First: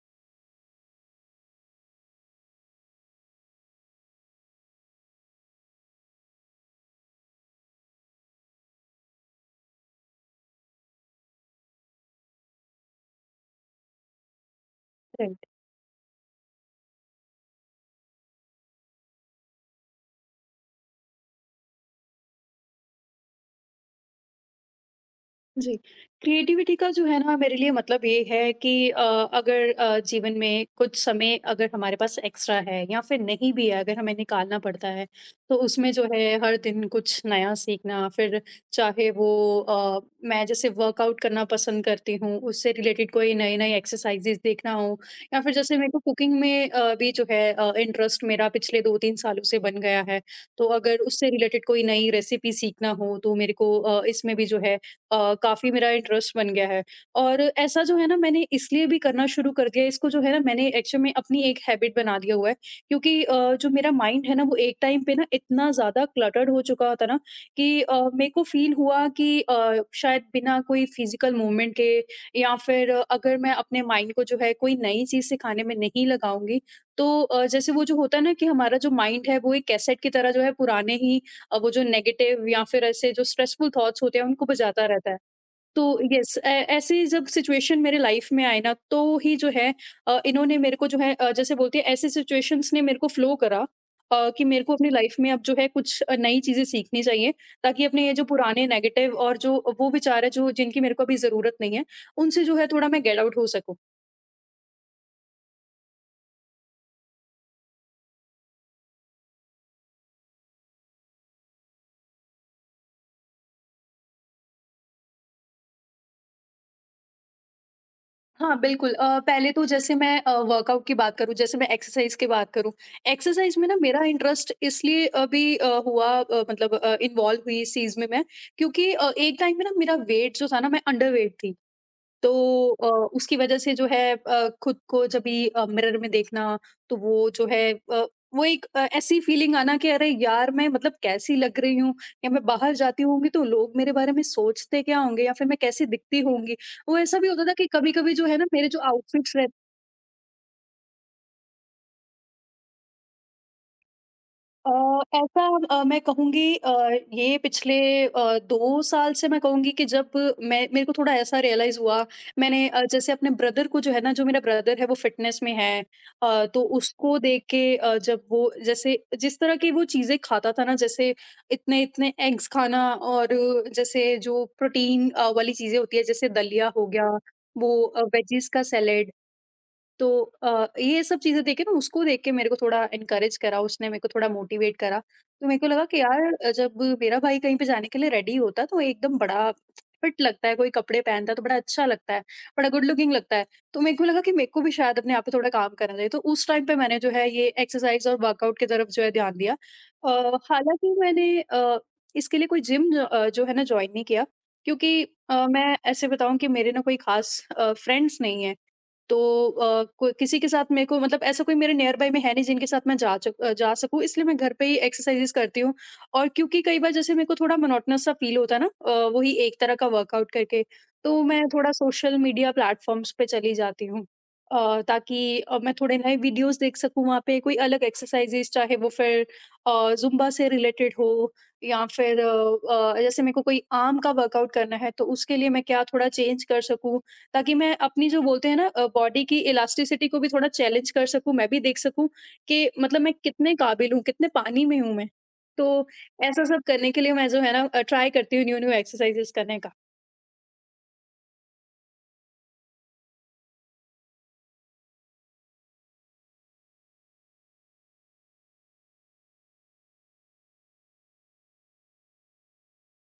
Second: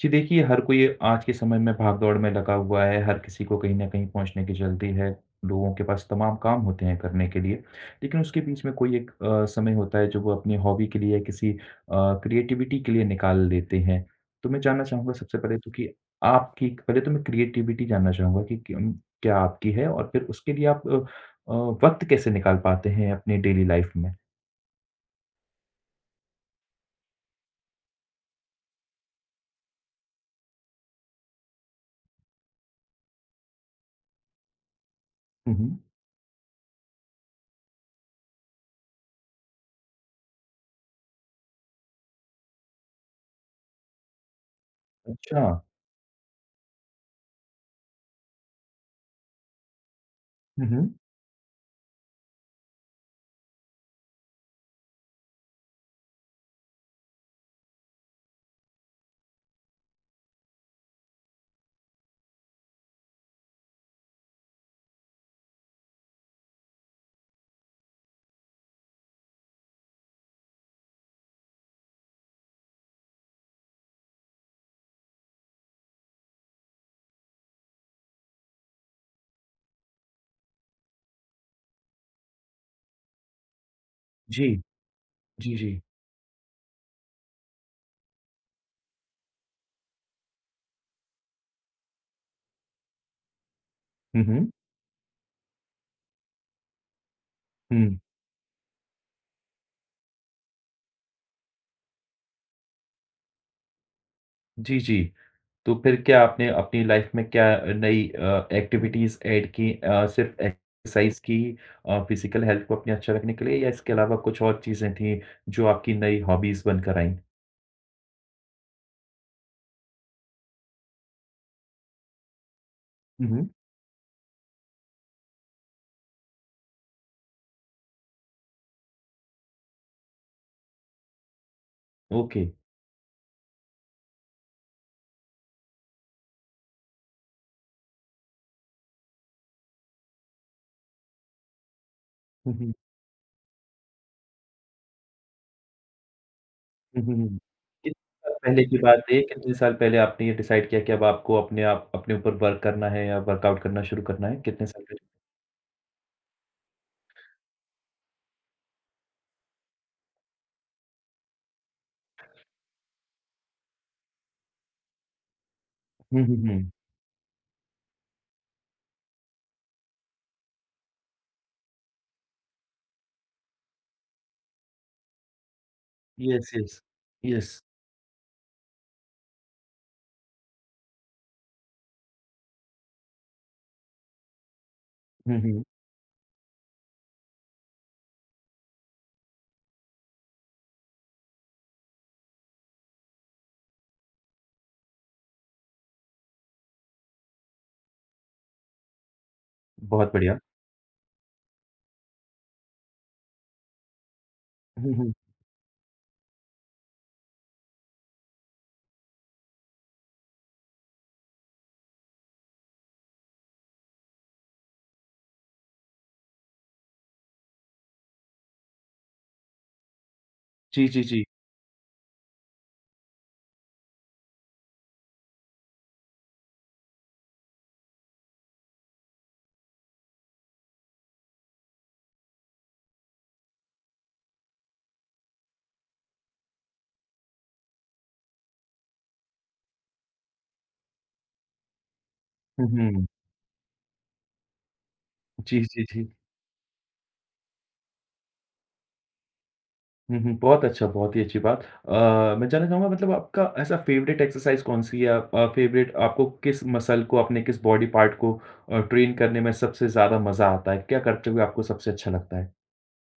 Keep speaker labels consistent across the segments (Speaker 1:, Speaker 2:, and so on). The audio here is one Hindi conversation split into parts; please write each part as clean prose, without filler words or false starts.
Speaker 1: जी देखिए, हर कोई आज के समय में भाग-दौड़ में लगा हुआ है, हर किसी को कहीं न कहीं पहुँचने की जल्दी है, लोगों के पास तमाम काम होते हैं करने के लिए, लेकिन उसके बीच में कोई एक समय होता है, जो वो अपनी हॉबी के लिए या किसी क्रिएटिविटी के लिए निकाल लेते हैं। तो मैं जानना चाहूँगा सबसे
Speaker 2: राइट।
Speaker 1: पहले तो कि आपकी पहले तो मैं क्रिएटिविटी जानना चाहूँगा कि क्यों क्या आपकी है? और फिर उसके लिए आप अ, वक़्त कैसे निकाल पाते हैं अपनी डेली लाइफ़ में?
Speaker 2: जी, क्रिएटिविटी का जो है ना मेरे लिए मतलब ये है कि अगर जीवन में कुछ समय अगर हमारे पास एक्स्ट्रा है या फिर नहीं भी है अगर हमें निकालना पड़ता है तो
Speaker 1: हुँ, हुँ।
Speaker 2: उसमें जो है हर दिन कुछ नया सीखना। फिर चाहे वो मैं जैसे वर्कआउट करना पसंद करती हूँ उससे रिलेटेड कोई नई नई एक्सरसाइजेज देखना हो या
Speaker 1: अच्छा।
Speaker 2: फिर जैसे मेरे को कुकिंग में भी जो है इंटरेस्ट मेरा पिछले दो तीन सालों से बन गया है, तो
Speaker 1: हुँ, हुँ।
Speaker 2: अगर उससे रिलेटेड कोई नई रेसिपी सीखना हो तो मेरे को इसमें भी जो है काफ़ी मेरा इंटरेस्ट बन गया है। और ऐसा जो है ना मैंने इसलिए भी करना शुरू कर दिया है, इसको जो है ना मैंने एक्चुअल में अपनी एक हैबिट बना दिया हुआ है क्योंकि जो मेरा माइंड है ना वो एक टाइम पे ना इतना ज़्यादा क्लटर्ड हो चुका था ना कि मेरे को फील हुआ कि शायद बिना कोई फिजिकल मूवमेंट के या फिर अगर मैं अपने माइंड को जो है कोई नई चीज़ सिखाने में नहीं लगाऊंगी तो जैसे वो जो होता है ना कि हमारा जो माइंड है वो एक कैसेट की तरह जो है पुराने ही वो जो नेगेटिव या फिर ऐसे जो स्ट्रेसफुल थॉट्स होते हैं उनको
Speaker 1: जी।
Speaker 2: बजाता रहता है।
Speaker 1: जी, जी।
Speaker 2: तो यस ए, ऐसे जब सिचुएशन मेरे लाइफ में आए ना तो ही जो है इन्होंने मेरे को जो है जैसे बोलते हैं ऐसे सिचुएशंस ने मेरे को फ्लो करा
Speaker 1: हुँ,
Speaker 2: कि
Speaker 1: हुँ।
Speaker 2: मेरे को अपनी लाइफ में अब जो है कुछ नई चीज़ें सीखनी चाहिए ताकि
Speaker 1: हुँ।
Speaker 2: अपने ये जो पुराने नेगेटिव और जो वो विचार है जो जिनकी मेरे को अभी ज़रूरत नहीं है, उनसे जो है थोड़ा मैं गेट आउट हो सकूँ।
Speaker 1: जी, जी। तो फिर क्या आपने अपनी लाइफ़ में क्या नई एक्टिविटीज़ ऐड की सिर्फ़ एक्सरसाइज़ की फ़िज़िकल हेल्थ को अपने अच्छा रखने के लिए या इसके अलावा कुछ और चीज़ें थीं जो आपकी नई हॉबीज़ बनकर आईं?
Speaker 2: हाँ, बिल्कुल। पहले तो जैसे मैं वर्कआउट की बात करूँ, जैसे मैं एक्सरसाइज़ की बात करूँ,
Speaker 1: हुँ, हुँ।
Speaker 2: एक्सरसाइज़ में ना मेरा इंटरेस्ट इसलिए अभी हुआ मतलब इन्वॉल्व हुई इस चीज़ में मैं, क्योंकि एक टाइम में ना मेरा वेट जो था ना, मैं अंडरवेट थी।
Speaker 1: ओके।
Speaker 2: तो उसकी वजह से जो है खुद को जब भी मिरर में देखना तो वो जो है वो एक ऐसी फीलिंग आना कि अरे यार मैं मतलब कैसी लग रही हूँ, या मैं
Speaker 1: हुँ, हुँ।
Speaker 2: बाहर जाती होंगी तो लोग मेरे बारे में सोचते क्या होंगे या फिर मैं कैसी दिखती होंगी। वो
Speaker 1: हुँ, हुँ,
Speaker 2: ऐसा भी
Speaker 1: हुँ।
Speaker 2: होता था कि
Speaker 1: कितने
Speaker 2: कभी-कभी जो
Speaker 1: साल
Speaker 2: है ना
Speaker 1: पहले
Speaker 2: मेरे जो
Speaker 1: की बात है ये?
Speaker 2: आउटफिट्स
Speaker 1: कितने साल पहले आपने ये डिसाइड किया कि अब आपको अपने आप अपने ऊपर वर्क करना है या वर्कआउट करना शुरू करना है? कितने
Speaker 2: अ,
Speaker 1: साल पहले?
Speaker 2: ऐसा मैं कहूँगी ये पिछले 2 साल से मैं कहूँगी कि जब मैं मेरे को थोड़ा ऐसा रियलाइज़ हुआ, मैंने जैसे अपने ब्रदर को जो है ना, जो मेरा ब्रदर है वो फ़िटनेस में है।
Speaker 1: हुँ, हुँ,
Speaker 2: तो
Speaker 1: हुँ।
Speaker 2: उसको देख के जब वो जैसे जिस तरह की वो चीज़ें खाता था ना, जैसे इतने-इतने एग्स खाना और जैसे जो प्रोटीन वाली चीज़ें होती है, जैसे
Speaker 1: यस,
Speaker 2: दलिया
Speaker 1: यस।
Speaker 2: हो गया,
Speaker 1: यस।
Speaker 2: वो वेजिज़ का सैलेड, तो ये सब चीज़ें देख के ना उसको देख के मेरे को थोड़ा एनकरेज करा, उसने मेरे को थोड़ा मोटिवेट करा।
Speaker 1: हुँ,
Speaker 2: तो मेरे
Speaker 1: हुँ।
Speaker 2: को लगा कि यार जब मेरा भाई कहीं पे जाने के लिए रेडी होता है तो एकदम बड़ा फिट लगता है, कोई कपड़े पहनता है तो बड़ा अच्छा लगता है, बड़ा गुड लुकिंग लगता है। तो मेरे को लगा कि मेरे को भी शायद अपने आप पे थोड़ा काम करना चाहिए। तो उस टाइम पे मैंने जो है ये एक्सरसाइज़ और वर्कआउट की तरफ जो है ध्यान दिया।
Speaker 1: बहुत बढ़िया।
Speaker 2: हालाँकि मैंने इसके लिए कोई जिम जो है ना जॉइन नहीं किया
Speaker 1: हुँ,
Speaker 2: क्योंकि
Speaker 1: हुँ।
Speaker 2: मैं ऐसे बताऊँ कि मेरे ना कोई खास फ्रेंड्स नहीं हैं। तो कोई किसी के साथ मेरे को मतलब ऐसा कोई मेरे नियर बाय में है नहीं जिनके साथ मैं जा सकूँ, इसलिए मैं घर पे ही एक्सरसाइज़ेस करती हूँ। और क्योंकि कई बार जैसे मेरे को थोड़ा मोनोटोनस सा फ़ील होता है ना वही एक तरह का वर्कआउट करके,
Speaker 1: जी, जी,
Speaker 2: तो
Speaker 1: जी।
Speaker 2: मैं थोड़ा सोशल मीडिया प्लेटफ़ॉर्म्स पे चली जाती हूँ। ताकि मैं थोड़े नए वीडियोज़ देख सकूँ वहाँ पे कोई अलग एक्सरसाइज़ेस, चाहे वो फिर ज़ुम्बा से रिलेटेड हो या फिर जैसे मेरे को कोई आर्म का वर्कआउट करना है तो उसके लिए मैं क्या थोड़ा चेंज कर सकूँ ताकि मैं अपनी जो बोलते हैं ना बॉडी की इलास्टिसिटी को भी थोड़ा चैलेंज कर सकूँ, मैं भी देख सकूँ
Speaker 1: हुँ,
Speaker 2: कि मतलब
Speaker 1: हुँ।
Speaker 2: मैं कितने काबिल हूँ, कितने पानी में हूँ मैं।
Speaker 1: जी, जी,
Speaker 2: तो
Speaker 1: जी।
Speaker 2: ऐसा सब करने के लिए मैं जो है ना ट्राई करती हूँ न्यू-न्यू एक्सरसाइज़ेज़ करने का।
Speaker 1: हुँ, हुँ। बहुत अच्छा, बहुत ही अच्छी बात। अ, मैं जानना चाहूँगा मतलब आपका ऐसा फेवरेट एक्सरसाइज़ कौन-सी है? फेवरेट आपको किस मसल को, अपने किस बॉडी पार्ट को ट्रेन करने में सबसे ज़्यादा मज़ा आता है? क्या करते हुए आपको सबसे अच्छा लगता है?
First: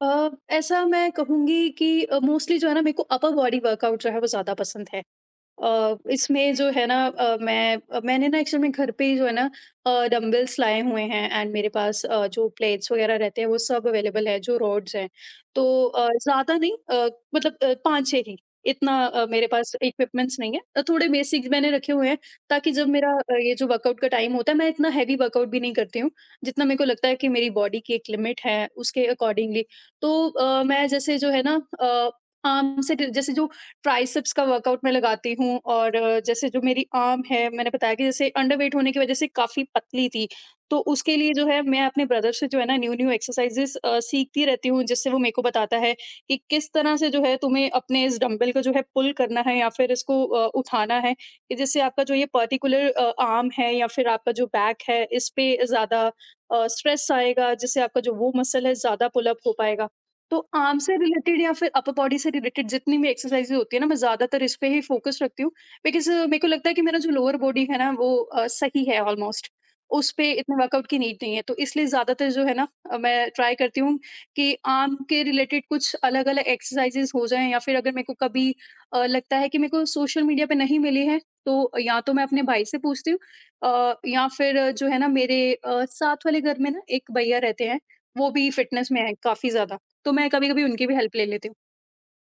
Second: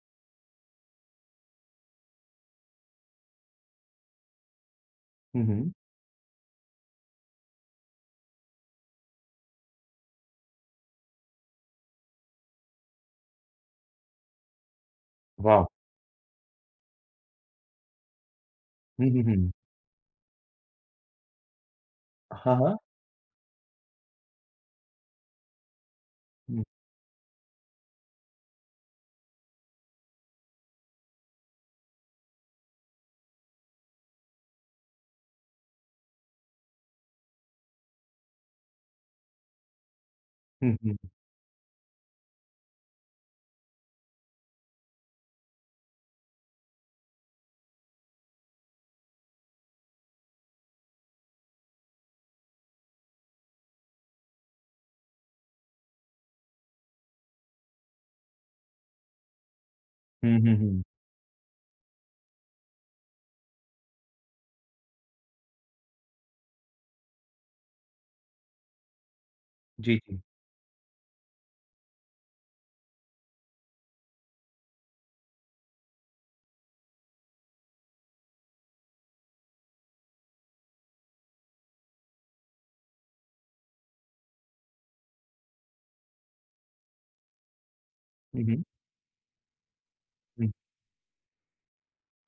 Speaker 2: अ, ऐसा मैं कहूँगी कि मोस्टली जो है ना मेरे को अपर बॉडी वर्कआउट जो है वो ज़्यादा पसंद है।
Speaker 1: हुँ, हुँ।
Speaker 2: इसमें जो है ना मैंने ना एक्चुअल में घर पे ही जो है ना डंबल्स लाए हुए हैं एंड मेरे पास जो प्लेट्स वगैरह रहते हैं वो सब अवेलेबल है, जो रॉड्स हैं। तो
Speaker 1: वाह!
Speaker 2: ज़्यादा नहीं मतलब पाँच छः ही इतना
Speaker 1: हुँ, हुँ,
Speaker 2: मेरे
Speaker 1: हुँ।
Speaker 2: पास इक्विपमेंट्स नहीं है, थोड़े बेसिक्स मैंने रखे हुए हैं
Speaker 1: हाँ,
Speaker 2: ताकि
Speaker 1: हाँ।
Speaker 2: जब मेरा ये जो वर्कआउट का टाइम होता है मैं इतना हैवी वर्कआउट भी नहीं करती हूँ,
Speaker 1: हुँ,
Speaker 2: जितना मेरे को लगता है कि मेरी बॉडी की एक लिमिट है उसके अकॉर्डिंगली। तो मैं जैसे जो है ना जैसे जो ट्राइसेप्स का वर्कआउट मैं लगाती हूँ, और जैसे जो मेरी आर्म है मैंने बताया कि जैसे अंडरवेट होने की वजह से काफ़ी पतली थी,
Speaker 1: हुँ,
Speaker 2: तो
Speaker 1: हुँ।
Speaker 2: उसके लिए जो है मैं अपने ब्रदर से जो है ना न्यू-न्यू एक्सरसाइज़ेज़ सीखती रहती हूँ जिससे वो मेरे को बताता है कि किस तरह से जो है तुम्हें अपने इस डंबल को जो है पुल करना है या फिर इसको उठाना है कि जिससे आपका जो ये पर्टिकुलर आर्म है या फिर आपका जो बैक है इस पे ज़्यादा स्ट्रेस आएगा जिससे आपका जो वो मसल है ज़्यादा पुल अप हो पाएगा। तो
Speaker 1: हुँ, हुँ,
Speaker 2: आर्म
Speaker 1: हुँ।
Speaker 2: से रिलेटेड या फिर अपर बॉडी से रिलेटेड जितनी भी एक्सरसाइजेज होती है ना मैं ज़्यादातर इस पे ही फ़ोकस रखती हूँ। बिकॉज़ मेरे को लगता है कि मेरा जो लोअर बॉडी है ना वो सही है ऑलमोस्ट।
Speaker 1: जी,
Speaker 2: उस
Speaker 1: जी।
Speaker 2: पे इतने वर्कआउट की नीड नहीं है। तो इसलिए ज़्यादातर जो है ना मैं ट्राई करती हूँ कि आर्म के रिलेटेड कुछ अलग-अलग एक्सरसाइजेज हो जाएँ, या फिर अगर मेरे को कभी लगता है कि मेरे को सोशल मीडिया पे नहीं मिली है तो या तो मैं अपने भाई से पूछती हूँ या फिर जो है ना मेरे साथ वाले घर में ना एक भैया रहते हैं, वो
Speaker 1: हुँ,
Speaker 2: भी
Speaker 1: हुँ।
Speaker 2: फ़िटनेस में हैं काफ़ी ज़्यादा। तो मैं
Speaker 1: हुँ।
Speaker 2: कभी-कभी उनकी भी हेल्प ले लेती हूँ।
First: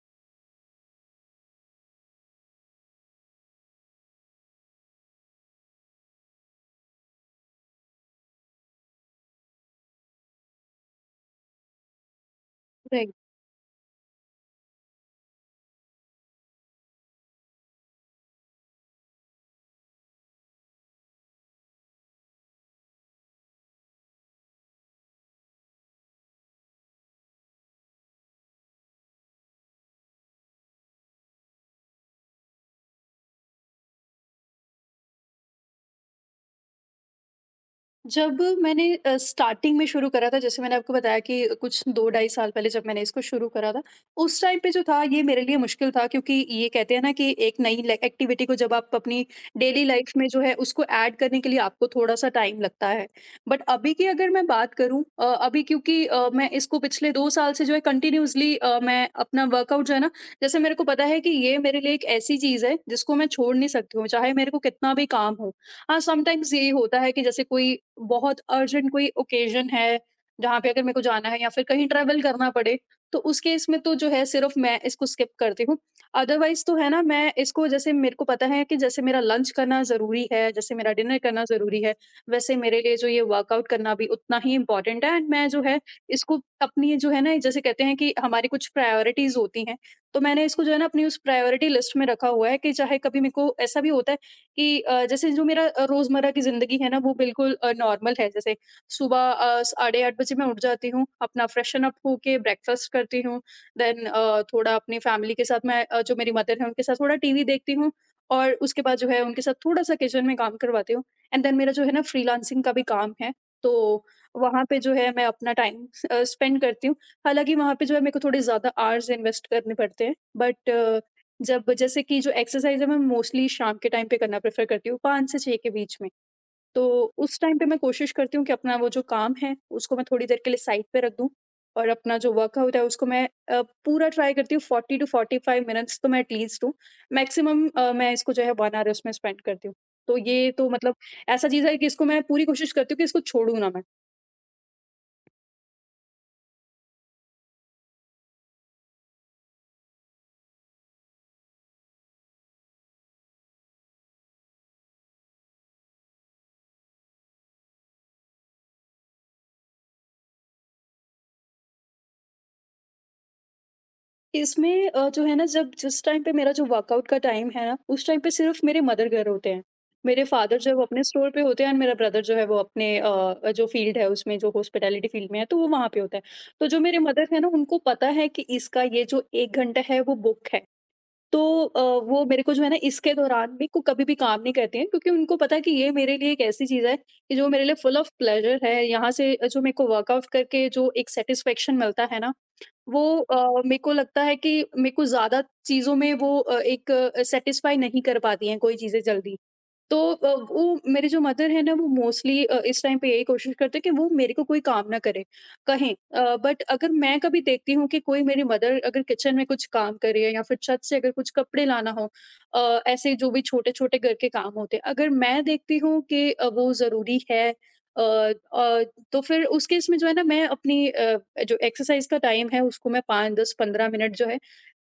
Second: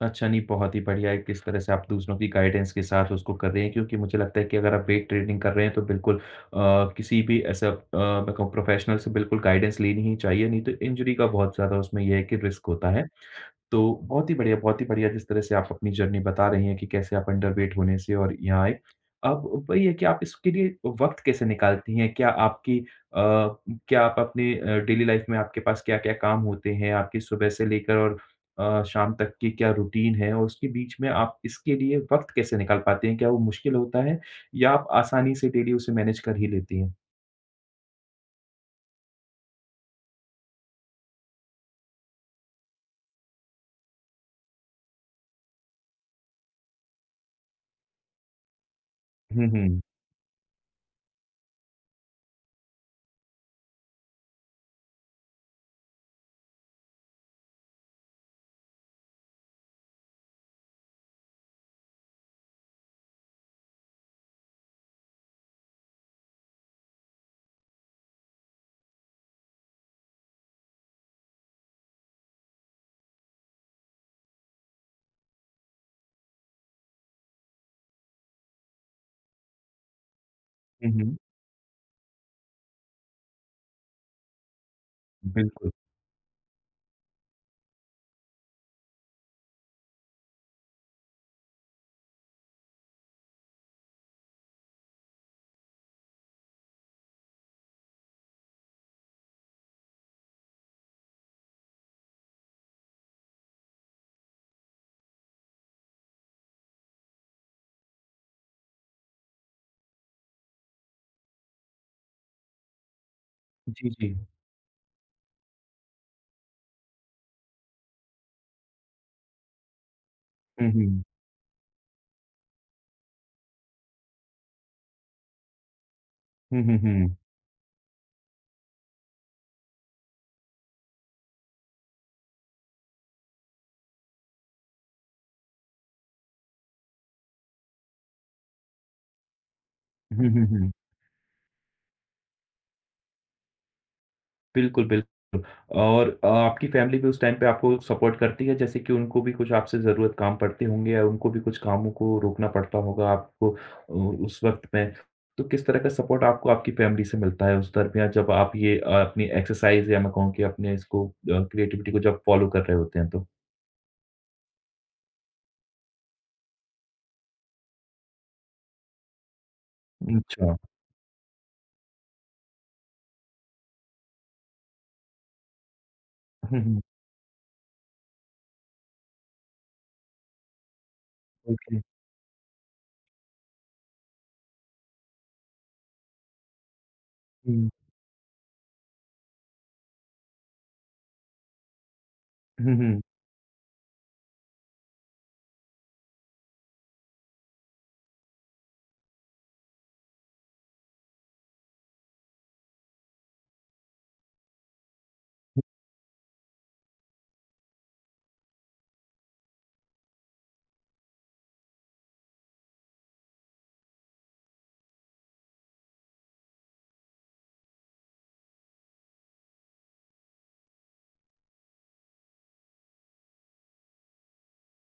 Speaker 1: अच्छा, नहीं बहुत ही बढ़िया है किस तरह से आप दूसरों की गाइडेंस के साथ उसको कर रहे हैं क्योंकि मुझे लगता है कि अगर आप वेट ट्रेनिंग कर रहे हैं तो बिल्कुल किसी भी ऐसा मैं कहूँ प्रोफेशनल से बिल्कुल गाइडेंस लेनी ही चाहिए नहीं तो इंजरी का बहुत ज़्यादा उसमें ये है कि रिस्क होता है।
Speaker 2: राइट।
Speaker 1: तो बहुत ही बढ़िया जिस तरह से आप अपनी जर्नी बता रही हैं कि कैसे आप अंडरवेट होने से और यहाँ आए। अब वही है कि आप इसके लिए वक़्त कैसे निकालती हैं? क्या आपकी क्या आप अपने डेली लाइफ़ में आपके पास क्या-क्या काम होते हैं? आपकी सुबह से लेकर और शाम तक की क्या रूटीन है? और उसके बीच में आप इसके लिए वक़्त कैसे निकाल पाते हैं? क्या वो मुश्किल होता है या आप आसानी से डेली उसे मैनेज कर ही लेती हैं?
Speaker 2: जब मैंने स्टार्टिंग में शुरू करा था, जैसे मैंने आपको बताया कि कुछ 2 ढाई साल पहले जब मैंने इसको शुरू करा था, उस टाइम पे जो था ये मेरे लिए मुश्किल था क्योंकि ये कहते हैं ना कि एक नई ल एक्टिविटी को जब आप अपनी
Speaker 1: हुँ, हुँ।
Speaker 2: डेली लाइफ़ में जो है उसको ऐड करने के लिए आपको थोड़ा-सा टाइम लगता है। बट अभी की अगर मैं बात करूँ अभी क्योंकि मैं इसको पिछले 2 साल से जो है कंटिन्यूअसली मैं अपना वर्कआउट जो है ना, जैसे मेरे को पता है कि ये मेरे लिए एक ऐसी चीज़ है जिसको मैं छोड़ नहीं सकती हूँ, चाहे मेरे को कितना भी काम हो। हाँ, समटाइम्स ये होता है कि जैसे कोई बहुत अर्जेंट कोई ओकेजन है, जहाँ पे अगर मेरे को जाना है या फिर कहीं ट्रैवल करना पड़े, तो उस केस में तो जो है सिर्फ़ मैं इसको स्किप करती हूँ। अदरवाइज़ तो है ना मैं इसको जैसे मेरे को पता है कि जैसे मेरा लंच करना ज़रूरी है, जैसे
Speaker 1: हुँ,
Speaker 2: मेरा
Speaker 1: हुँ।
Speaker 2: डिनर करना ज़रूरी है, वैसे मेरे लिए जो ये वर्कआउट करना भी उतना ही इम्पोर्टेंट है, एंड मैं जो
Speaker 1: बिल्कुल।
Speaker 2: है इसको अपनी जो है ना जैसे कहते हैं कि हमारी कुछ प्रायोरिटीज़ होती हैं, तो मैंने इसको जो है ना अपनी उस प्रायोरिटी लिस्ट में रखा हुआ है कि चाहे कभी मेरे को ऐसा भी होता है कि जैसे जो मेरा रोज़मर्रा की ज़िंदगी है ना वो बिल्कुल नॉर्मल है। जैसे सुबह साढ़े 8 बजे मैं उठ जाती हूँ, अपना फ्रेशन अप होके ब्रेकफ़ास्ट करती हूँ। देन थोड़ा अपनी फ़ैमिली के साथ मैं जो मेरी मदर हैं उनके साथ थोड़ा टीवी देखती हूँ और उसके बाद जो है उनके साथ थोड़ा-सा किचन में काम करवाती हूँ। एंड देन मेरा जो है ना फ्रीलांसिंग का भी काम है,
Speaker 1: जी,
Speaker 2: तो
Speaker 1: जी।
Speaker 2: वहाँ पे जो है मैं अपना टाइम स्पेंड करती हूँ। हालाँकि वहाँ पे जो है मेरे को थोड़े ज़्यादा आवर्स इन्वेस्ट करने पड़ते हैं,
Speaker 1: हुँ,
Speaker 2: बट
Speaker 1: हुँ।
Speaker 2: जब जैसे कि जो एक्सरसाइज़ है मैं मोस्टली शाम के टाइम पे करना प्रेफ़र करती हूँ 5 से 6 के बीच में।
Speaker 1: हुँ, हुँ,
Speaker 2: तो
Speaker 1: हुँ।
Speaker 2: उस टाइम पे मैं कोशिश करती हूँ कि अपना वो जो काम है उसको मैं थोड़ी देर के लिए साइड पे रख दूँ और अपना जो वर्कआउट है उसको मैं पूरा ट्राई करती हूँ, 40 टू 45 मिनट्स तो मैं एटलीस्ट दूँ। मैक्सिमम मैं इसको जो है 1 आवर उसमें स्पेंड करती हूँ। तो
Speaker 1: हुँ, हुँ,
Speaker 2: ये तो
Speaker 1: हुँ।
Speaker 2: मतलब ऐसा चीज़ है कि इसको मैं पूरी कोशिश करती हूँ कि इसको छोड़ूँ ना मैं।
Speaker 1: बिल्कुल, बिल्कुल। और आपकी फैमिली भी उस टाइम पे आपको सपोर्ट करती है? जैसे कि उनको भी कुछ आपसे ज़रूरत काम पड़ते होंगे या उनको भी कुछ कामों को रोकना पड़ता होगा आपको उस वक़्त में। तो किस तरह का सपोर्ट आपको आपकी फैमिली से मिलता है उस दरमियाँ जब आप ये अपनी एक्सरसाइज़ या मैं कहूँ कि अपने इसको क्रिएटिविटी को जब फ़ॉलो कर रहे होते हैं तो?
Speaker 2: इसमें जो है ना जब जिस टाइम पे मेरा जो वर्कआउट का टाइम है ना, उस टाइम पे सिर्फ मेरे मदर घर होते हैं। मेरे
Speaker 1: अच्छा।
Speaker 2: फादर जो है वो अपने स्टोर पे होते हैं, एंड मेरा ब्रदर जो है वो अपने जो फ़ील्ड है उसमें, जो हॉस्पिटैलिटी फ़ील्ड में है, तो वो वहाँ पे होता है।
Speaker 1: हुँ,
Speaker 2: तो जो
Speaker 1: हुँ।
Speaker 2: मेरे मदर है ना, उनको पता है कि इसका ये जो 1 घंटा है वो बुक है। तो
Speaker 1: ओके।
Speaker 2: वो मेरे को जो है ना इसके दौरान भी को कभी भी काम नहीं कहते हैं, क्योंकि उनको पता है कि ये मेरे लिए एक ऐसी चीज़ है कि जो मेरे
Speaker 1: हुँ।
Speaker 2: लिए फुल ऑफ प्लेज़र है। यहाँ से जो मेरे को वर्कआउट करके जो एक सैटिस्फैक्शन मिलता है ना,
Speaker 1: हुँ, हुँ।
Speaker 2: वो मेरे को लगता है कि मेरे को ज़्यादा चीज़ों में वो एक सैटिस्फाई नहीं कर पाती हैं कोई चीज़ें जल्दी। तो वो मेरे जो मदर है ना, वो मोस्टली इस टाइम पे यही कोशिश करते हैं कि वो मेरे को कोई काम ना करे कहें। बट अगर मैं कभी देखती हूँ कि कोई मेरी मदर अगर किचन में कुछ काम कर रही है, या फिर छत से अगर कुछ कपड़े लाना हो, ऐसे जो भी छोटे छोटे घर के काम होते हैं, अगर मैं देखती हूँ कि वो ज़रूरी है, अ, अ, तो फिर उस केस में जो है ना, मैं अपनी जो एक्सरसाइज का टाइम है उसको मैं 5 10 15 मिनट जो है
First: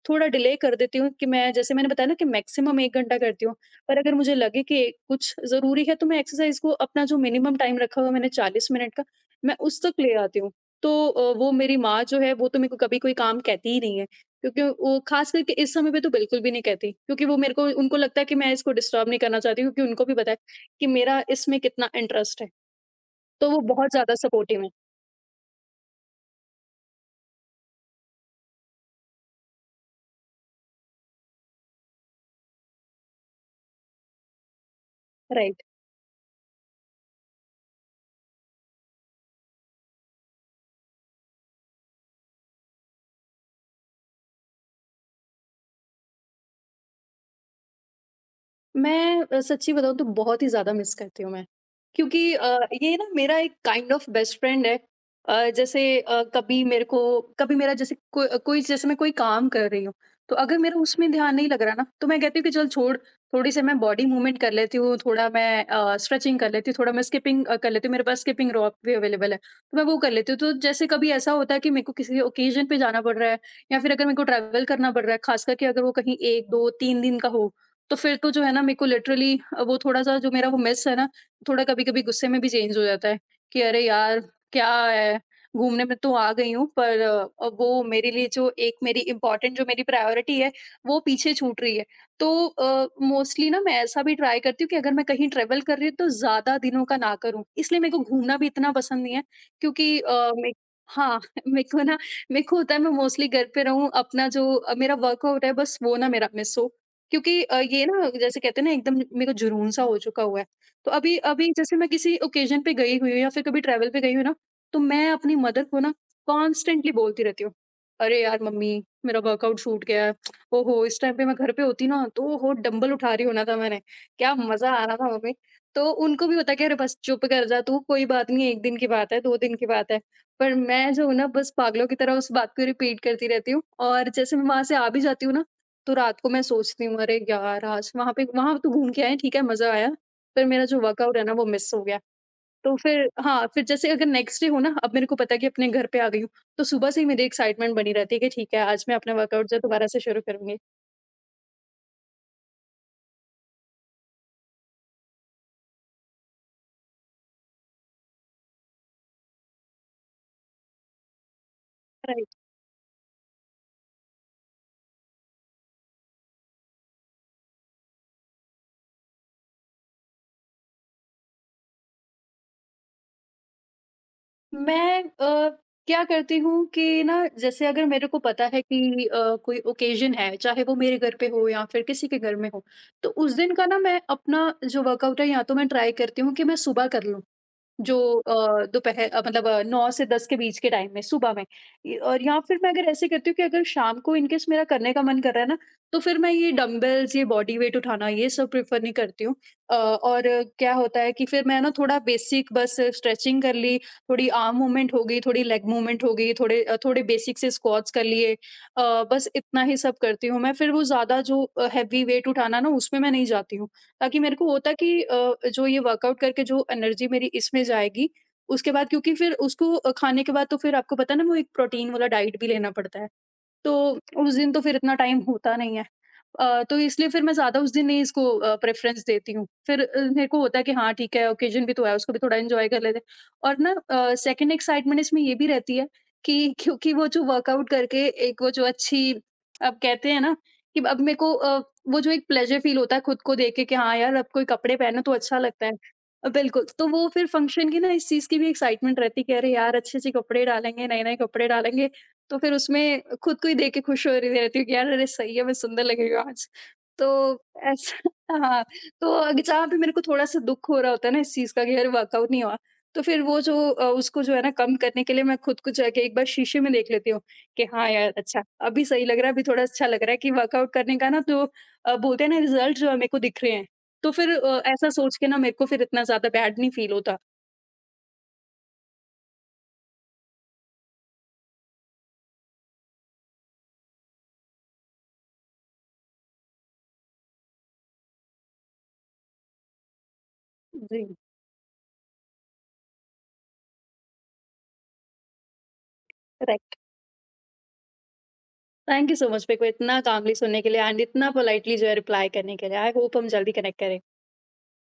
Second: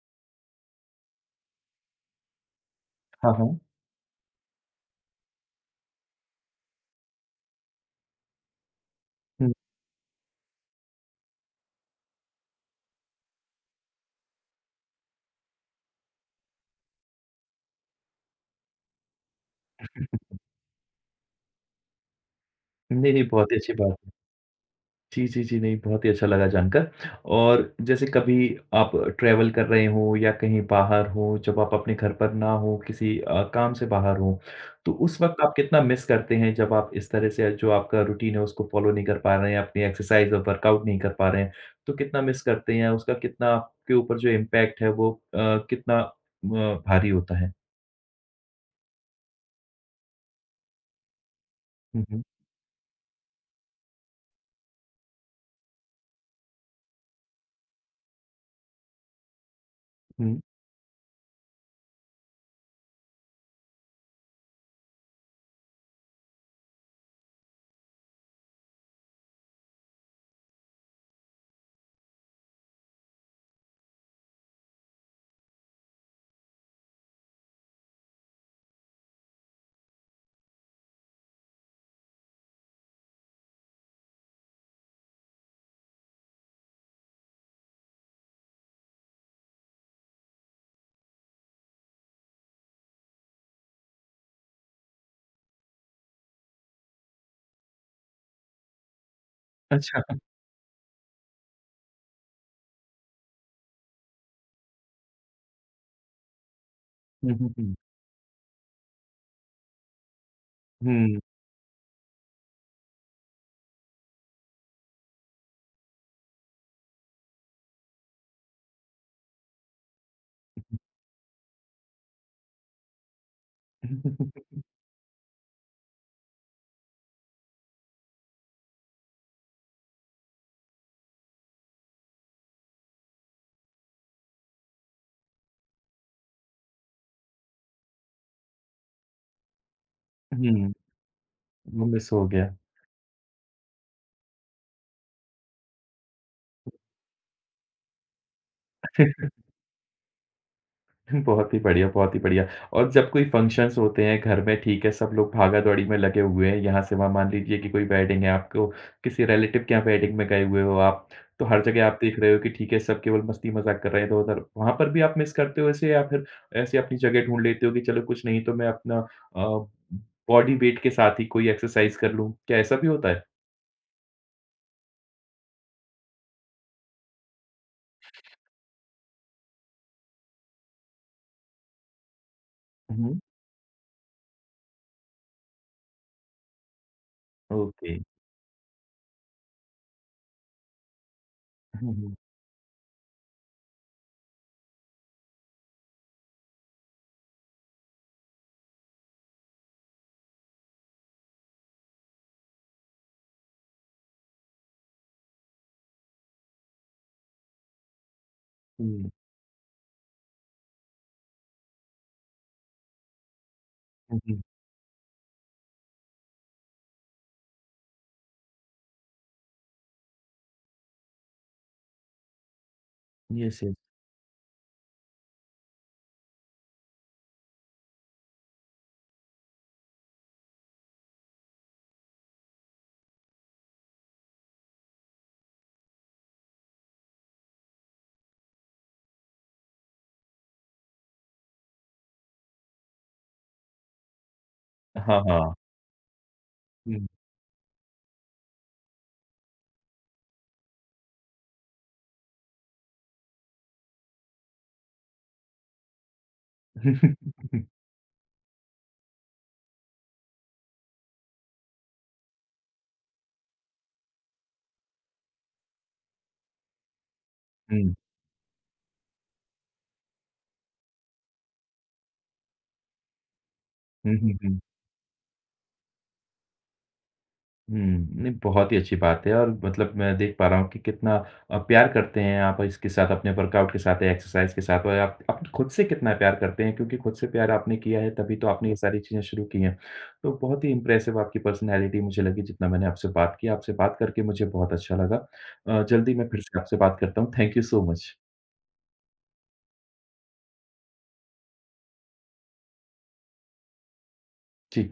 Speaker 2: थोड़ा डिले कर देती हूँ, कि मैं जैसे मैंने बताया ना कि मैक्सिमम 1 घंटा
Speaker 1: हाँ,
Speaker 2: करती हूँ,
Speaker 1: हाँ।
Speaker 2: पर अगर मुझे लगे कि कुछ ज़रूरी है, तो मैं एक्सरसाइज़ को अपना जो मिनिमम टाइम रखा हुआ है मैंने 40 मिनट का,
Speaker 1: हुँ।
Speaker 2: मैं उस तक ले आती हूँ। तो वो मेरी माँ जो है वो तो मेरे को कभी कोई काम कहती ही नहीं है, क्योंकि वो ख़ास करके इस समय पे तो बिल्कुल भी नहीं कहती, क्योंकि वो मेरे को उनको लगता है कि मैं इसको डिस्टर्ब नहीं करना चाहती, क्योंकि उनको भी पता है कि मेरा इसमें कितना इंटरेस्ट है।
Speaker 1: नहीं, नहीं,
Speaker 2: तो
Speaker 1: बहुत ही
Speaker 2: वो
Speaker 1: अच्छी
Speaker 2: बहुत
Speaker 1: बात है।
Speaker 2: ज़्यादा सपोर्टिव हैं।
Speaker 1: जी, जी, जी। नहीं, बहुत ही अच्छा लगा जानकर और जैसे कभी आप ट्रैवल कर रहे हों या कहीं बाहर हों, जब आप अपने घर पर ना हों, किसी काम से बाहर हों, तो उस वक़्त आप
Speaker 2: राइट।
Speaker 1: कितना मिस करते हैं जब आप इस तरह से जो आपका रूटीन है उसको फ़ॉलो नहीं कर पा रहे हैं, अपनी एक्सरसाइज़ और वर्कआउट नहीं कर पा रहे हैं, तो कितना मिस करते हैं? उसका कितना आपके ऊपर जो इम्पैक्ट है वो कितना भारी होता है?
Speaker 2: मैं सच्ची बताऊँ तो बहुत ही ज़्यादा मिस करती हूँ मैं।
Speaker 1: हुँ, हुँ,
Speaker 2: क्योंकि ये ना मेरा एक काइंड ऑफ बेस्ट फ्रेंड है। जैसे कभी मेरे को कभी मेरा जैसे कोई कोई जैसे मैं कोई काम कर रही हूँ, तो
Speaker 1: हुँ।
Speaker 2: अगर मेरा उसमें ध्यान नहीं लग रहा ना, तो मैं कहती हूँ कि चल छोड़, थोड़ी सी मैं बॉडी मूवमेंट कर लेती हूँ, थोड़ा मैं स्ट्रेचिंग कर लेती हूँ, थोड़ा मैं स्किपिंग कर लेती हूँ, मेरे पास स्किपिंग रॉप भी अवेलेबल है, तो मैं वो कर लेती हूँ। तो जैसे कभी ऐसा होता है कि मेरे को किसी ओकेज़न पे जाना पड़ रहा है, या फिर अगर मेरे को ट्रैवल करना पड़ रहा है, ख़ास करके अगर वो कहीं 1, 2, 3 दिन का हो, तो फिर तो जो है ना, मेरे को लिटरली वो थोड़ा-सा जो मेरा वो मिस है ना, थोड़ा कभी-कभी गुस्से में भी चेंज हो जाता है कि अरे यार! क्या है, घूमने में तो आ गई हूँ, पर वो मेरे लिए जो एक मेरी इम्पोर्टेंट, जो मेरी प्रायोरिटी है, वो पीछे छूट रही है। तो मोस्टली ना मैं ऐसा भी ट्राई करती हूँ कि अगर मैं कहीं ट्रैवल कर रही हूँ तो ज़्यादा दिनों का ना करूँ। इसलिए मेरे को घूमना भी इतना पसंद नहीं है, क्योंकि
Speaker 1: अच्छा।
Speaker 2: अ, मे हाँ, मेरे को ना, मेरे को होता है मैं मोस्टली घर पे रहूँ, अपना जो मेरा वर्कआउट है बस वो ना मेरा मिस हो।
Speaker 1: हुँ,
Speaker 2: क्योंकि
Speaker 1: हुँ, हुँ।
Speaker 2: ये ना, जैसे कहते हैं ना, एकदम मेरे को जुनून सा हो चुका हुआ है। तो अभी
Speaker 1: हुँ।
Speaker 2: अभी जैसे मैं किसी ओकेज़न पे गई हुई हूँ, या फिर कभी ट्रैवल पे गई हूँ ना, तो मैं अपनी मदर को ना कॉन्स्टेंटली बोलती रहती हूँ, "अरे यार मम्मी, मेरा वर्कआउट छूट गया है। ओहो! इस टाइम पे मैं घर पे होती ना, तो ओहो! डंबल उठा रही होना था मैंने। क्या मज़ा आ रहा था मम्मी।" तो उनको भी होता है कि अरे बस चुप कर जा तू, कोई बात नहीं, 1 दिन की बात है, 2 दिन की बात है। पर मैं जो हूँ ना, बस पागलों की तरह उस बात को रिपीट करती रहती हूँ, और जैसे मैं वहाँ से आ भी जाती हूँ ना, तो रात को मैं सोचती हूँ, अरे यार आज वहाँ पे वहाँ तो घूम के आए, ठीक है मज़ा आया, पर मेरा
Speaker 1: हुँ,
Speaker 2: जो वर्कआउट है ना वो मिस हो
Speaker 1: वो
Speaker 2: गया।
Speaker 1: मिस हो गया।
Speaker 2: तो फिर हाँ, फिर जैसे अगर नेक्स्ट डे हो ना, अब मेरे को पता है कि अपने घर पे आ गई हूँ, तो सुबह से ही मेरी एक्साइटमेंट बनी रहती है कि ठीक है, आज मैं अपना वर्कआउट जो है दोबारा से शुरू करूँगी।
Speaker 1: बहुत ही बढ़िया, बहुत ही बढ़िया। और जब कोई फंक्शंस होते हैं घर में ठीक है, सब लोग भागा-दौड़ी में लगे हुए हैं, यहाँ से वहाँ मान लीजिए कि कोई वेडिंग है, आपको किसी रिलेटिव के यहाँ वेडिंग में गए हुए हो आप, तो हर जगह आप देख रहे
Speaker 2: राइट।
Speaker 1: हो कि ठीक है, सब केवल मस्ती-मज़ाक कर रहे हैं इधर-उधर। वहाँ पर भी आप मिस करते हो ऐसे या फिर ऐसे अपनी जगह ढूँढ लेते हो कि चलो कुछ नहीं तो मैं अपना अ, बॉडी वेट के साथ ही कोई एक्सरसाइज कर लूँ, क्या ऐसा भी होता है?
Speaker 2: मैं क्या करती हूँ कि ना, जैसे अगर मेरे को पता है कि कोई ओकेज़न है, चाहे वो मेरे घर पे हो या फिर किसी के घर में हो, तो
Speaker 1: हुँ,
Speaker 2: उस दिन का ना मैं अपना जो वर्कआउट है या तो मैं ट्राई करती हूँ कि मैं सुबह कर लूँ।
Speaker 1: ओके।
Speaker 2: जो दोपहर मतलब 9 से 10 के बीच के टाइम में, सुबह में।
Speaker 1: हुँ,
Speaker 2: इ
Speaker 1: हुँ।
Speaker 2: और या फिर मैं अगर ऐसे करती हूँ कि अगर शाम को इन केस मेरा करने का मन कर रहा है ना, तो फिर मैं ये डंबल्स, ये बॉडी वेट उठाना, ये सब प्रेफ़र नहीं करती हूँ। और क्या होता है कि फिर मैं ना थोड़ा बेसिक बस स्ट्रेचिंग कर ली, थोड़ी आर्म मूवमेंट हो गई, थोड़ी लेग मूवमेंट हो गई, थोड़े बेसिक से स्क्वाट्स कर लिए।
Speaker 1: हुँ,
Speaker 2: बस इतना ही सब करती हूँ मैं। फिर वो ज़्यादा जो हेवी वेट उठाना ना, उसमें मैं नहीं जाती हूँ। ताकि
Speaker 1: हुँ,
Speaker 2: मेरे
Speaker 1: हुँ।
Speaker 2: को होता कि जो ये वर्कआउट करके जो एनर्जी मेरी इसमें जाएगी उसके बाद, क्योंकि फिर उसको खाने के बाद तो फिर आपको पता है ना, वो एक प्रोटीन वाला डाइट भी लेना पड़ता है।
Speaker 1: यस,
Speaker 2: तो
Speaker 1: यस।
Speaker 2: उस दिन तो फिर इतना टाइम होता नहीं है। तो इसलिए फिर मैं ज़्यादा उस दिन नहीं इसको प्रेफ़रेंस देती हूँ। फिर मेरे को होता है कि हाँ ठीक है, ओकेज़न भी तो है, उसको भी थोड़ा एन्जॉय कर लेते हैं। और ना सेकंड एक्साइटमेंट इसमें ये भी रहती है कि क्योंकि वो जो वर्कआउट करके एक वो जो अच्छी, अब कहते हैं ना कि अब मेरे को वो जो एक प्लेज़र फ़ील होता है खुद को देख के कि हाँ यार, अब कोई कपड़े पहनो तो
Speaker 1: हाँ,
Speaker 2: अच्छा
Speaker 1: हाँ।
Speaker 2: लगता है। बिल्कुल, तो
Speaker 1: हुँ।
Speaker 2: वो फिर फ़ंक्शन की ना इस चीज़ की भी एक्साइटमेंट रहती है कि अरे यार अच्छे-अच्छे कपड़े डालेंगे, नए-नए कपड़े डालेंगे। तो फिर उसमें खुद को ही देख के खुश हो रही रहती हूँ कि यार अरे सही है, मैं सुंदर लग रही हूँ आज। तो
Speaker 1: हुँ,
Speaker 2: ऐसा हाँ, तो अग जहाँ पे मेरे को थोड़ा-सा दुःख हो रहा होता है ना इस चीज़ का कि यार वर्कआउट नहीं हुआ, तो फिर वो जो उसको जो है ना कम करने के लिए, मैं खुद को जाके एक बार शीशे में देख लेती हूँ कि
Speaker 1: हुँ,
Speaker 2: हाँ
Speaker 1: हुँ।
Speaker 2: यार अच्छा, अभी सही लग रहा है, अभी थोड़ा अच्छा लग रहा है कि वर्कआउट करने का ना, तो बोलते हैं ना, रिज़ल्ट जो है मेरे को दिख रहे हैं। तो
Speaker 1: हुँ,
Speaker 2: फिर
Speaker 1: हुँ, हुँ।
Speaker 2: ऐसा सोच के ना मेरे को फिर इतना ज़्यादा बैड नहीं फील होता।
Speaker 1: हुँ, नहीं बहुत ही अच्छी बात है और मतलब मैं देख पा रहा हूँ कि कितना प्यार करते हैं आप इसके साथ, अपने वर्कआउट के साथ, एक्सरसाइज़ के साथ और आप खुद से कितना प्यार करते हैं क्योंकि खुद से प्यार आपने किया है तभी तो आपने ये सारी चीज़ें शुरू की हैं। तो बहुत ही
Speaker 2: जी,
Speaker 1: इम्प्रेसिव आपकी पर्सनैलिटी मुझे लगी जितना मैंने आपसे बात की। आपसे बात करके मुझे बहुत अच्छा लगा। जल्दी मैं फिर से
Speaker 2: राइट।
Speaker 1: आपसे बात करता हूँ। Thank you so much.
Speaker 2: Thank you so much मेरे को इतना कामली सुनने के लिए, एंड इतना पोलाइटली जो है रिप्लाई करने के लिए। आई होप हम जल्दी कनेक्ट करें।
Speaker 1: जी।